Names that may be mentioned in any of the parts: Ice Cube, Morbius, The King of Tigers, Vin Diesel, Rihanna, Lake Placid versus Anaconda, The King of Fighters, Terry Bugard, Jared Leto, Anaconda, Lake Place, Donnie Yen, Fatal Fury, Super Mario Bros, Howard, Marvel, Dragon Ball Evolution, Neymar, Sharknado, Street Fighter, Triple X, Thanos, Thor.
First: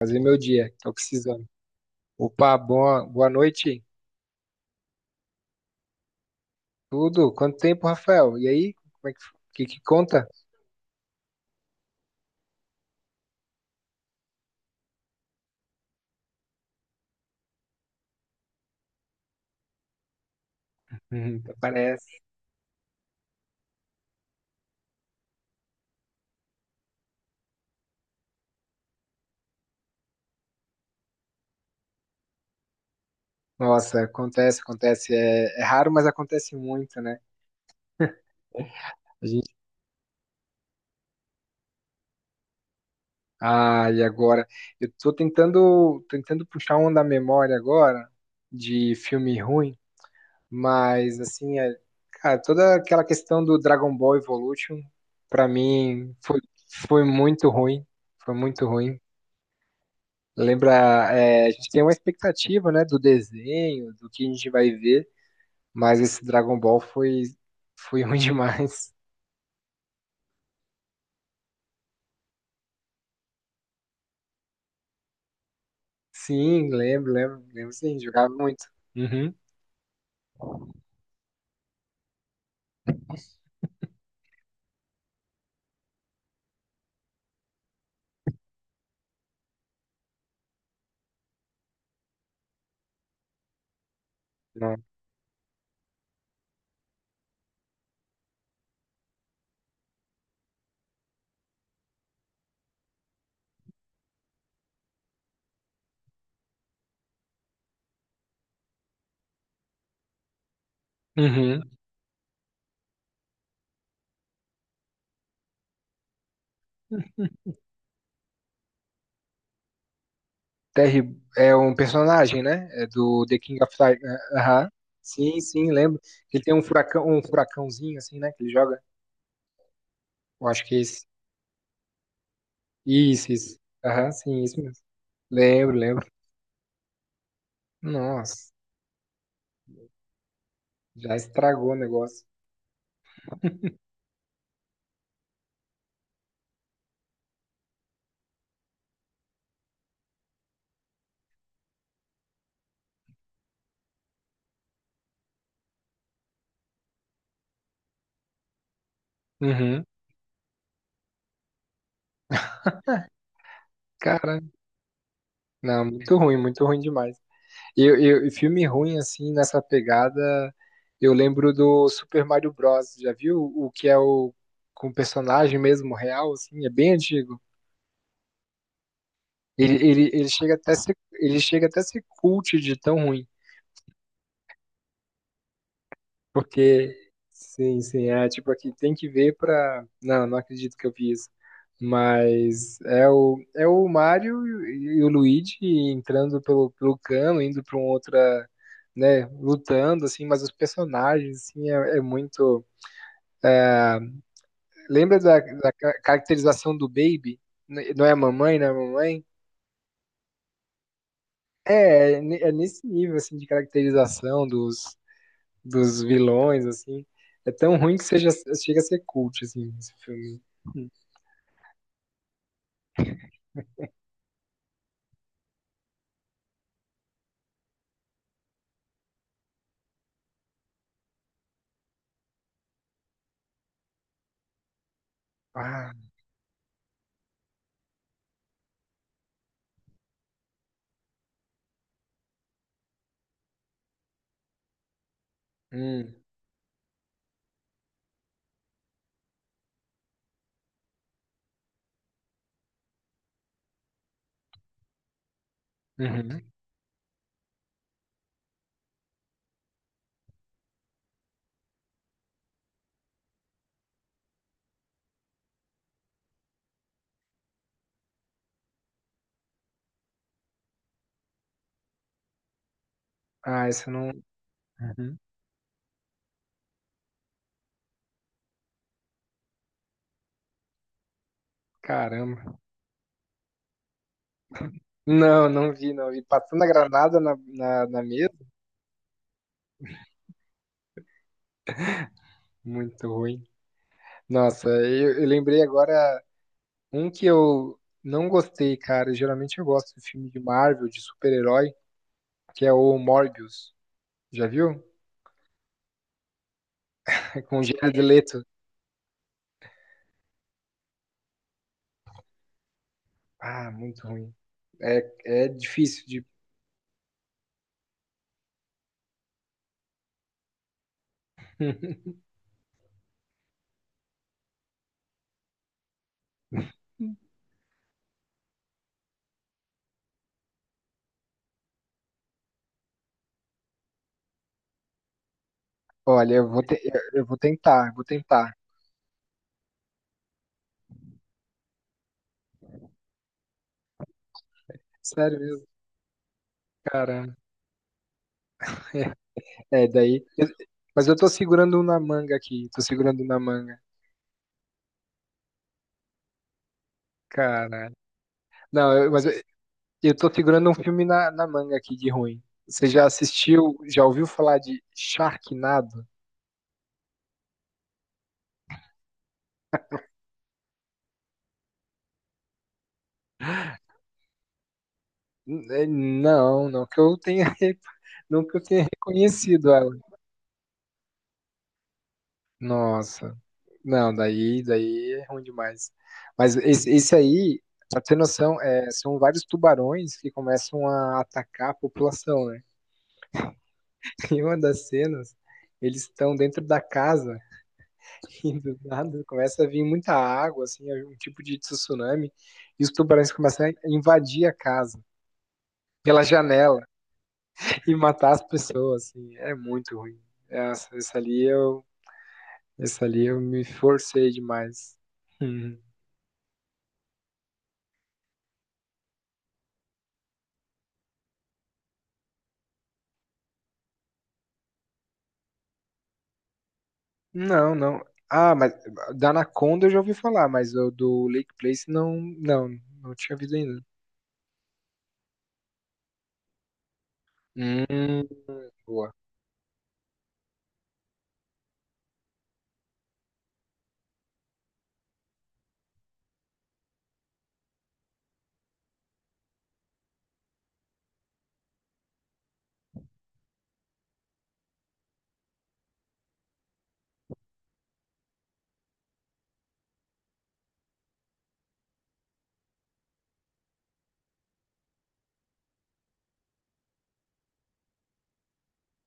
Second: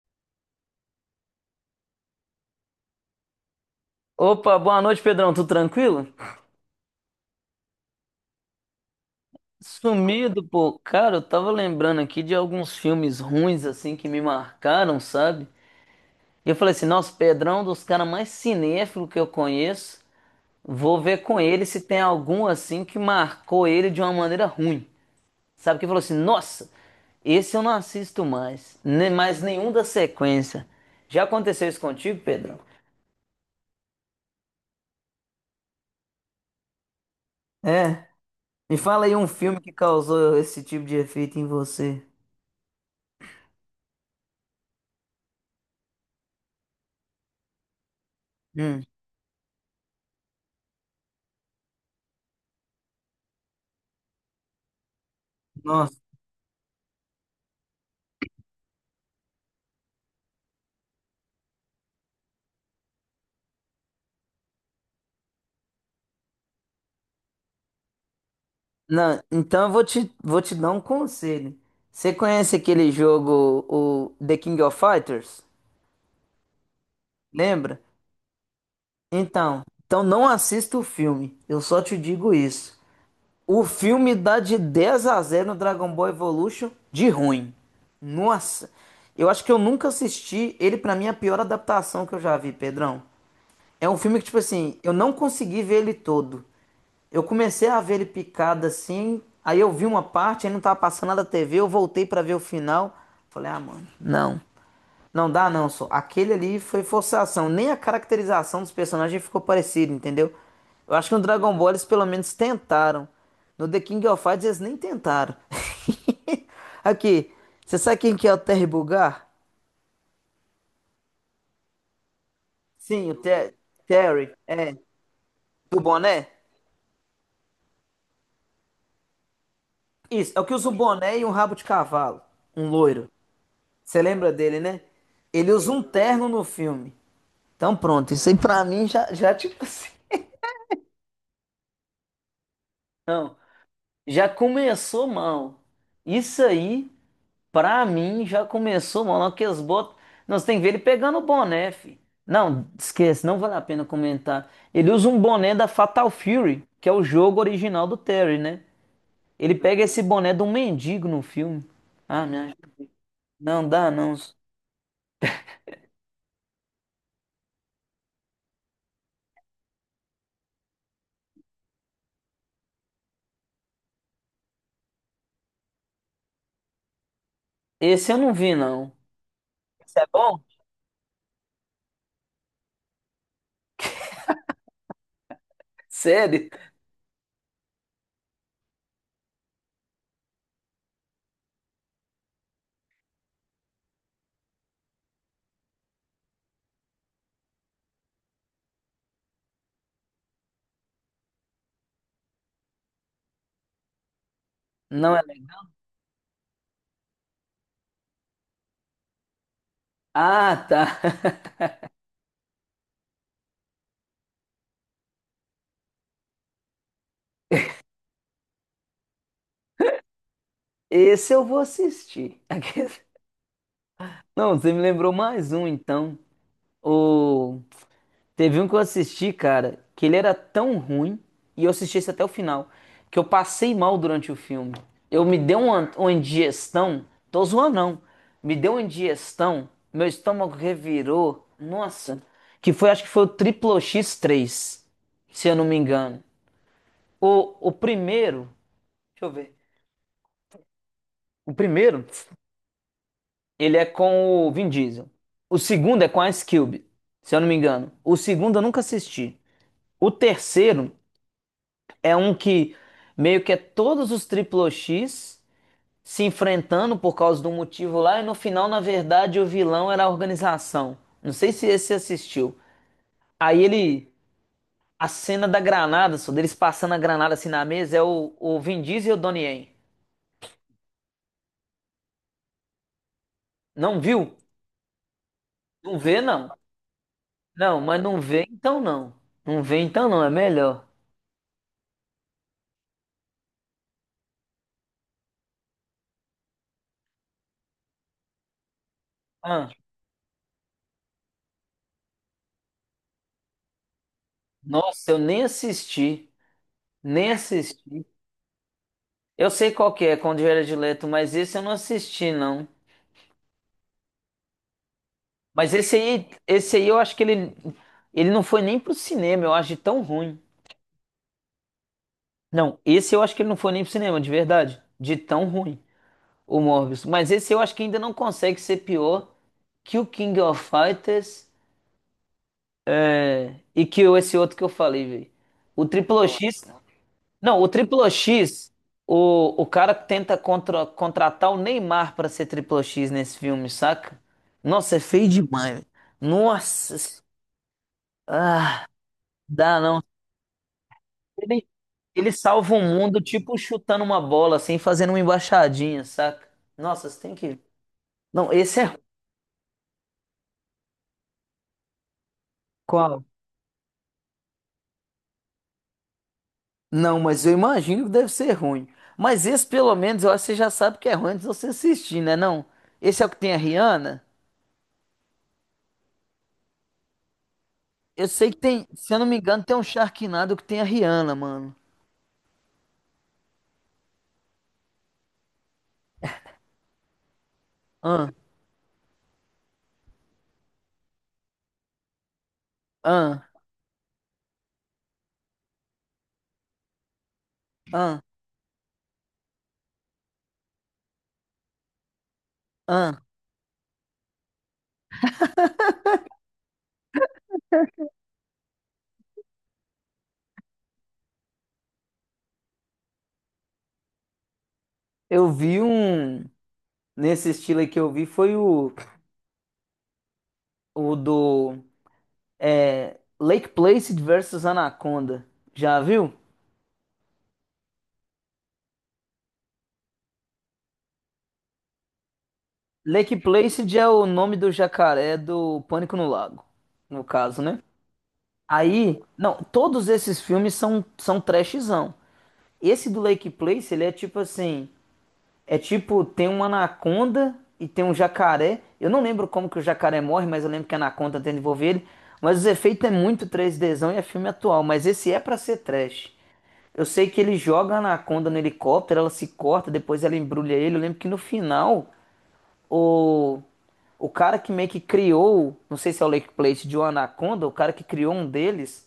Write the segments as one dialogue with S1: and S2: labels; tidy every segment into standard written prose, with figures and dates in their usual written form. S1: Fazer meu dia, tô precisando. Opa, boa noite.
S2: Opa, boa noite, Pedrão. Tudo tranquilo?
S1: Tudo? Quanto tempo, Rafael? E aí? Como é que conta?
S2: Sumido, pô. Cara, eu tava lembrando aqui de alguns filmes ruins, assim, que me marcaram, sabe? E eu falei assim, nossa, Pedrão, um dos caras mais cinéfilos que eu conheço, vou ver com
S1: Uhum,
S2: ele se tem
S1: parece.
S2: algum, assim, que marcou ele de uma maneira ruim. Sabe? Que falou assim, nossa, esse eu não assisto mais. Nem mais nenhum da sequência. Já aconteceu isso contigo, Pedrão?
S1: Nossa, acontece, acontece. É raro, mas acontece muito, né?
S2: É. Me fala aí um
S1: A gente...
S2: filme que causou esse tipo de efeito em você.
S1: Ah, e agora? Eu tô tentando puxar um da memória agora
S2: Hum.
S1: de filme ruim, mas assim, é... cara, toda aquela questão do Dragon Ball Evolution, pra
S2: Nossa.
S1: mim, foi muito ruim. Foi muito ruim. Lembra, é, a gente tem uma expectativa, né, do desenho, do que a gente vai ver, mas esse Dragon Ball foi ruim demais.
S2: Não, então eu vou te dar um conselho. Você conhece aquele jogo, o The King of Fighters?
S1: Sim, lembro, lembro, lembro
S2: Lembra?
S1: sim, jogava muito. Uhum.
S2: Então não assista o filme. Eu só te digo isso. O filme dá de 10 a 0 no Dragon Ball Evolution de ruim. Nossa, eu acho que eu nunca assisti. Ele, pra mim, é a pior adaptação que eu já vi, Pedrão. É um filme que, tipo assim,
S1: Não.
S2: eu não consegui ver ele todo. Eu comecei a ver ele picado assim, aí eu vi uma parte, aí não tava passando nada na TV, eu voltei pra ver o final. Falei, ah, mano, não. Não dá não, só. Aquele ali foi forçação. Nem a caracterização dos personagens ficou parecida, entendeu? Eu acho que no Dragon
S1: Uhum.
S2: Ball eles pelo menos tentaram. No The King of Fighters eles nem tentaram. Aqui, você sabe quem que é o Terry Bugard?
S1: Terry é um personagem, né? É
S2: Sim, o
S1: do The
S2: Ter
S1: King of Tigers.
S2: Terry.
S1: Aham.
S2: É,
S1: Sim, sim,
S2: do
S1: lembro.
S2: boné?
S1: Ele tem um furacão, um furacãozinho assim, né? Que ele joga.
S2: Isso, é o
S1: Eu
S2: que
S1: acho
S2: usa
S1: que
S2: um
S1: é esse.
S2: boné e um rabo de cavalo. Um loiro.
S1: Isso, isso.
S2: Você
S1: Aham,
S2: lembra
S1: sim,
S2: dele,
S1: isso
S2: né?
S1: mesmo.
S2: Ele usa
S1: Lembro,
S2: um
S1: lembro.
S2: terno no filme. Então pronto, isso aí
S1: Nossa,
S2: pra mim já tipo assim.
S1: já estragou o negócio.
S2: Não, já começou mal. Isso aí, pra mim, já começou mal. Não, que eles botam. Nós tem que ver ele pegando o boné, fi. Não, esquece, não vale a pena comentar. Ele usa um boné da Fatal Fury, que é o jogo original do Terry, né? Ele pega
S1: Uhum.
S2: esse boné de um mendigo no filme. Ah, não dá, não.
S1: Cara, não, muito ruim demais. E filme ruim, assim, nessa pegada, eu lembro do Super Mario Bros. Já viu o que é o com o personagem mesmo real, assim, é bem antigo.
S2: Esse eu não vi, não.
S1: Ele,
S2: Esse é
S1: ele, ele
S2: bom?
S1: chega até a ser, ele chega até a ser cult de tão ruim.
S2: Sério?
S1: Porque, sim, sim, é tipo aqui, tem que ver pra. Não, não acredito que eu vi isso. Mas é o Mario e o Luigi entrando pelo cano, indo pra um outra, né, lutando, assim, mas os personagens, assim, é muito.
S2: Não
S1: Lembra
S2: é
S1: da,
S2: legal.
S1: da caracterização do Baby? Não é a mamãe, não é a mamãe?
S2: Ah, tá.
S1: É, é é nesse nível, assim, de caracterização dos vilões, assim. É tão ruim que seja, chega a ser cult, assim, esse filme.
S2: Esse eu vou assistir. Não, você me lembrou mais um, então. O... Teve um que eu assisti, cara, que ele era tão ruim, e eu assisti esse até o final, que eu passei mal durante o filme. Eu me dei uma,
S1: Ah,
S2: uma indigestão, tô zoando não, me deu uma indigestão, meu estômago revirou, nossa, que foi, acho que foi o Triplo X3, se eu não me
S1: hum,
S2: engano. O primeiro, deixa eu ver. O primeiro, ele é com o Vin Diesel. O segundo é com a
S1: uhum.
S2: Ice Cube, se eu não me engano. O segundo eu nunca assisti. O terceiro é um que meio que é todos os Triple X se enfrentando por causa de um motivo lá e no final, na verdade, o vilão era a organização. Não sei se esse você assistiu. Aí
S1: Ah, isso eu não.
S2: ele, a
S1: Uhum.
S2: cena da granada, só deles passando a granada assim na mesa, é o Vin Diesel e o Donnie Yen.
S1: Caramba.
S2: Não viu?
S1: Não, não vi,
S2: Não
S1: não
S2: vê,
S1: vi.
S2: não.
S1: Passando a granada
S2: Não, mas
S1: na
S2: não
S1: mesa?
S2: vê então não. Não vê então não, é melhor.
S1: Muito ruim. Nossa, eu lembrei agora um que eu não gostei, cara. Geralmente eu
S2: Ah,
S1: gosto de filme de Marvel, de super-herói, que é o Morbius. Já viu?
S2: nossa, eu nem assisti. Nem
S1: Com o Jared
S2: assisti.
S1: Leto.
S2: Eu sei qual que é, Conde Direto, mas esse eu não assisti, não.
S1: Ah, muito ruim. É, é
S2: Mas esse
S1: difícil de.
S2: aí, esse aí eu acho que ele não foi nem pro cinema, eu acho de tão ruim. Não, esse eu acho que ele não foi nem pro cinema, de verdade. De tão ruim, o Morbius. Mas esse eu acho que ainda não consegue ser pior que o King of Fighters e que esse outro que eu falei, velho. O Triple
S1: Olha, eu vou,
S2: X
S1: te- eu eu vou
S2: Não, o
S1: tentar, eu vou
S2: Triplo
S1: tentar.
S2: X, o cara tenta contratar o Neymar pra ser Triplo X nesse filme, saca? Nossa, é feio
S1: Sério mesmo,
S2: demais. Nossa,
S1: caramba.
S2: ah, dá
S1: É,
S2: não.
S1: daí. Mas eu tô
S2: Ele,
S1: segurando um na
S2: ele
S1: manga aqui.
S2: salva o
S1: Tô
S2: mundo
S1: segurando um na
S2: tipo
S1: manga.
S2: chutando uma bola, assim, fazendo uma embaixadinha, saca? Nossa, você tem que.
S1: Caralho.
S2: Não, esse
S1: Não,
S2: é.
S1: eu- mas Eu tô segurando um filme na manga aqui de ruim. Você já
S2: Qual?
S1: assistiu, já ouviu falar de Sharknado?
S2: Não, mas eu imagino que deve ser ruim. Mas esse, pelo menos, eu acho que você já sabe que é ruim antes de você assistir, né? Não? Esse é o que tem a Rihanna?
S1: Não, não que eu tenha,
S2: Eu
S1: não
S2: sei
S1: que
S2: que
S1: eu tenha
S2: tem, se eu não me engano,
S1: reconhecido
S2: tem um
S1: ela.
S2: Sharknado que tem a Rihanna, mano.
S1: Nossa, não, daí, daí é ruim demais. Mas esse aí, pra ter
S2: Ah,
S1: noção, é, são vários tubarões que começam a atacar a população, né?
S2: ah,
S1: Em uma das cenas, eles estão dentro da casa
S2: ah,
S1: e do nada começa a vir muita água, assim, é um tipo de tsunami, e os
S2: ah.
S1: tubarões começam a invadir a casa pela janela e matar as pessoas, assim, é muito ruim. Essa, essa ali eu, essa ali eu me forcei demais.
S2: Eu
S1: Uhum.
S2: vi um. Nesse estilo aí que eu vi foi o do Lake Placid versus Anaconda. Já viu?
S1: Não, não. Ah, mas da Anaconda eu já ouvi falar, mas o do Lake Place não
S2: Lake
S1: tinha visto ainda.
S2: Placid é o nome do jacaré do Pânico no Lago, no caso, né?
S1: Hum, boa.
S2: Aí, não, todos esses filmes são trashzão. Esse do Lake Placid, ele é tipo assim. É tipo, tem uma anaconda e tem um jacaré. Eu não lembro como que o jacaré morre, mas eu lembro que a anaconda tenta envolver ele. Mas os efeitos é muito três dzão e é filme atual, mas esse é pra ser trash. Eu sei que ele joga a anaconda no helicóptero, ela se corta, depois ela embrulha ele. Eu lembro que no final, o, o cara que meio que criou, não sei se é o Lake Plate de uma anaconda, o cara que criou um deles,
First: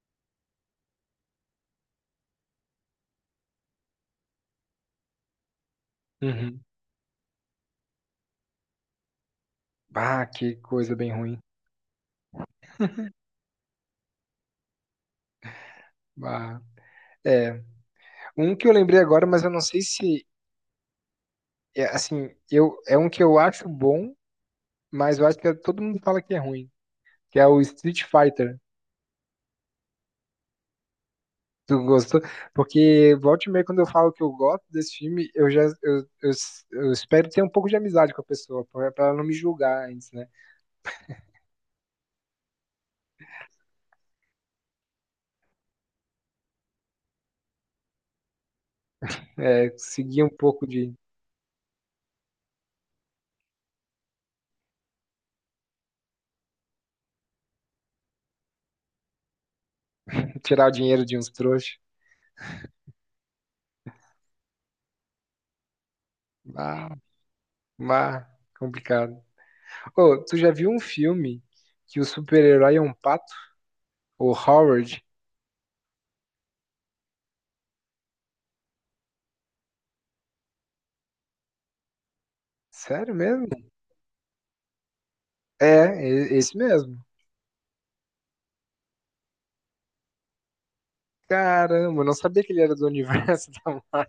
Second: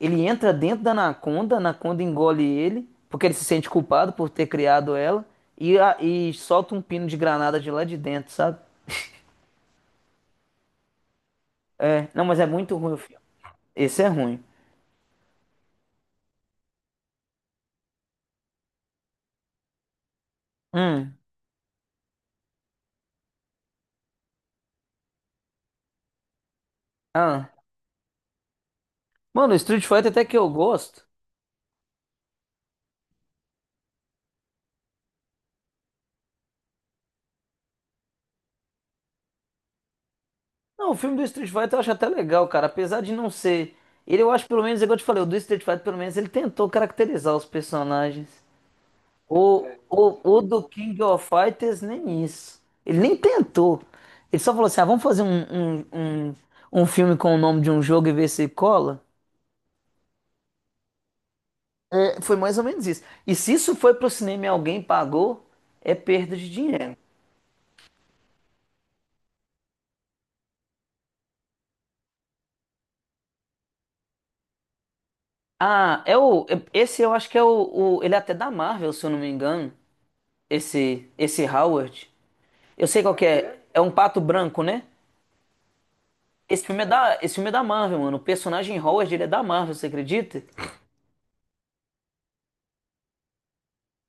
S2: ele entra dentro da Anaconda, a Anaconda engole ele, porque ele se sente culpado por ter criado ela, e
S1: Uhum.
S2: solta um pino de granada de lá de dentro, sabe?
S1: Ah, que coisa bem ruim.
S2: É, não, mas é muito ruim o filme. Esse é ruim.
S1: Ah, é. Um que eu lembrei agora, mas eu não sei se.
S2: Hum.
S1: É, assim, eu, é um que eu acho bom, mas eu acho que todo mundo fala que é ruim, que é
S2: Ah.
S1: o Street Fighter.
S2: Mano, o Street Fighter até que eu gosto.
S1: Tu gostou? Porque volta e meia, quando eu falo que eu gosto desse filme, eu já eu espero ter um pouco de amizade com a pessoa, pra ela não me julgar antes, né?
S2: Não, o filme do Street Fighter eu acho até legal, cara. Apesar de não ser. Ele, eu acho pelo menos, igual eu te falei, o do Street Fighter, pelo menos, ele tentou caracterizar os personagens. O,
S1: É,
S2: o,
S1: seguir um
S2: o do
S1: pouco de
S2: King of Fighters nem isso. Ele nem tentou. Ele só falou assim: ah, vamos fazer um, um filme com o nome de um jogo e ver se cola.
S1: tirar o dinheiro de uns trouxas.
S2: É, foi mais ou menos isso. E se isso foi pro cinema e alguém pagou, é perda de
S1: Ah,
S2: dinheiro.
S1: mas complicado. Ô, tu já viu um filme que o super-herói é um pato? O Howard?
S2: Ah, Esse eu acho que Ele é até da Marvel, se eu não me engano. Esse Howard. Eu sei
S1: Sério
S2: qual que
S1: mesmo?
S2: é. É um pato branco, né?
S1: É, esse
S2: Esse filme é
S1: mesmo.
S2: da, esse filme é da Marvel, mano. O personagem Howard, ele é da Marvel, você acredita?
S1: Caramba, eu não sabia que ele era do universo da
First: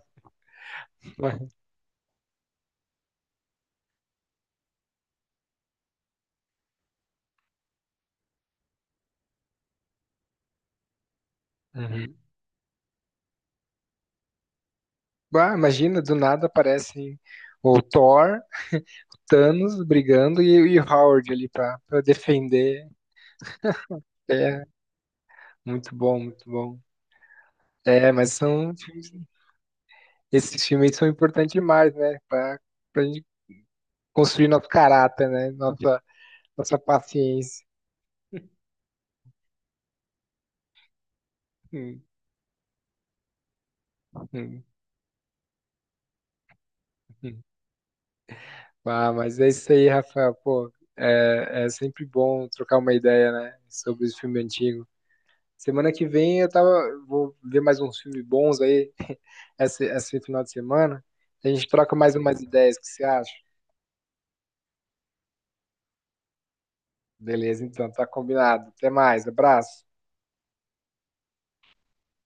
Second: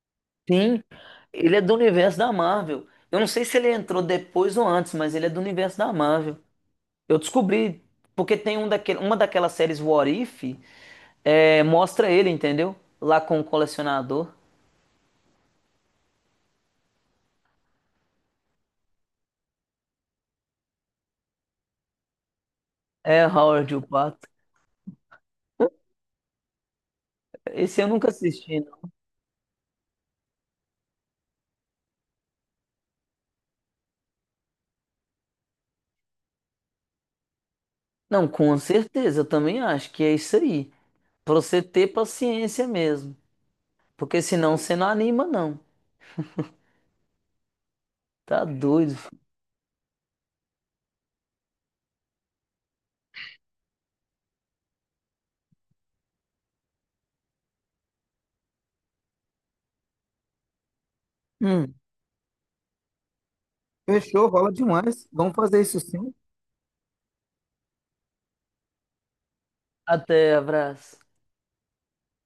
S2: Sim,
S1: Marvel.
S2: ele é do universo da Marvel. Eu não sei se ele entrou depois ou antes, mas ele é do universo da Marvel. Eu descobri, porque tem uma daquelas séries What If, mostra
S1: Uhum.
S2: ele, entendeu? Lá com o colecionador.
S1: Ah, imagina, do nada aparecem o Thor, Thanos brigando e o Howard ali pra defender.
S2: É Howard o Pato.
S1: É, muito bom, muito bom.
S2: Esse eu nunca
S1: É, mas
S2: assisti,
S1: são
S2: não.
S1: filmes- esses filmes aí são importantes demais, né? Pra gente construir nosso caráter, né? Nossa, nossa paciência.
S2: Não, com certeza, eu também acho que é isso aí. Pra você ter
S1: Hum,
S2: paciência mesmo. Porque senão
S1: hum,
S2: você não anima, não.
S1: hum.
S2: Tá doido,
S1: Ah,
S2: filho.
S1: mas é isso aí, Rafael. Pô, é sempre bom trocar uma ideia, né, sobre os filmes antigos. Semana que vem eu tava, vou ver mais uns filmes bons aí, esse final de semana. A gente
S2: Hum,
S1: troca mais umas ideias, o que você acha?
S2: Fechou, rola demais. Vamos fazer isso sim.
S1: Beleza, então, tá combinado. Até mais, abraço.
S2: Até, abraço.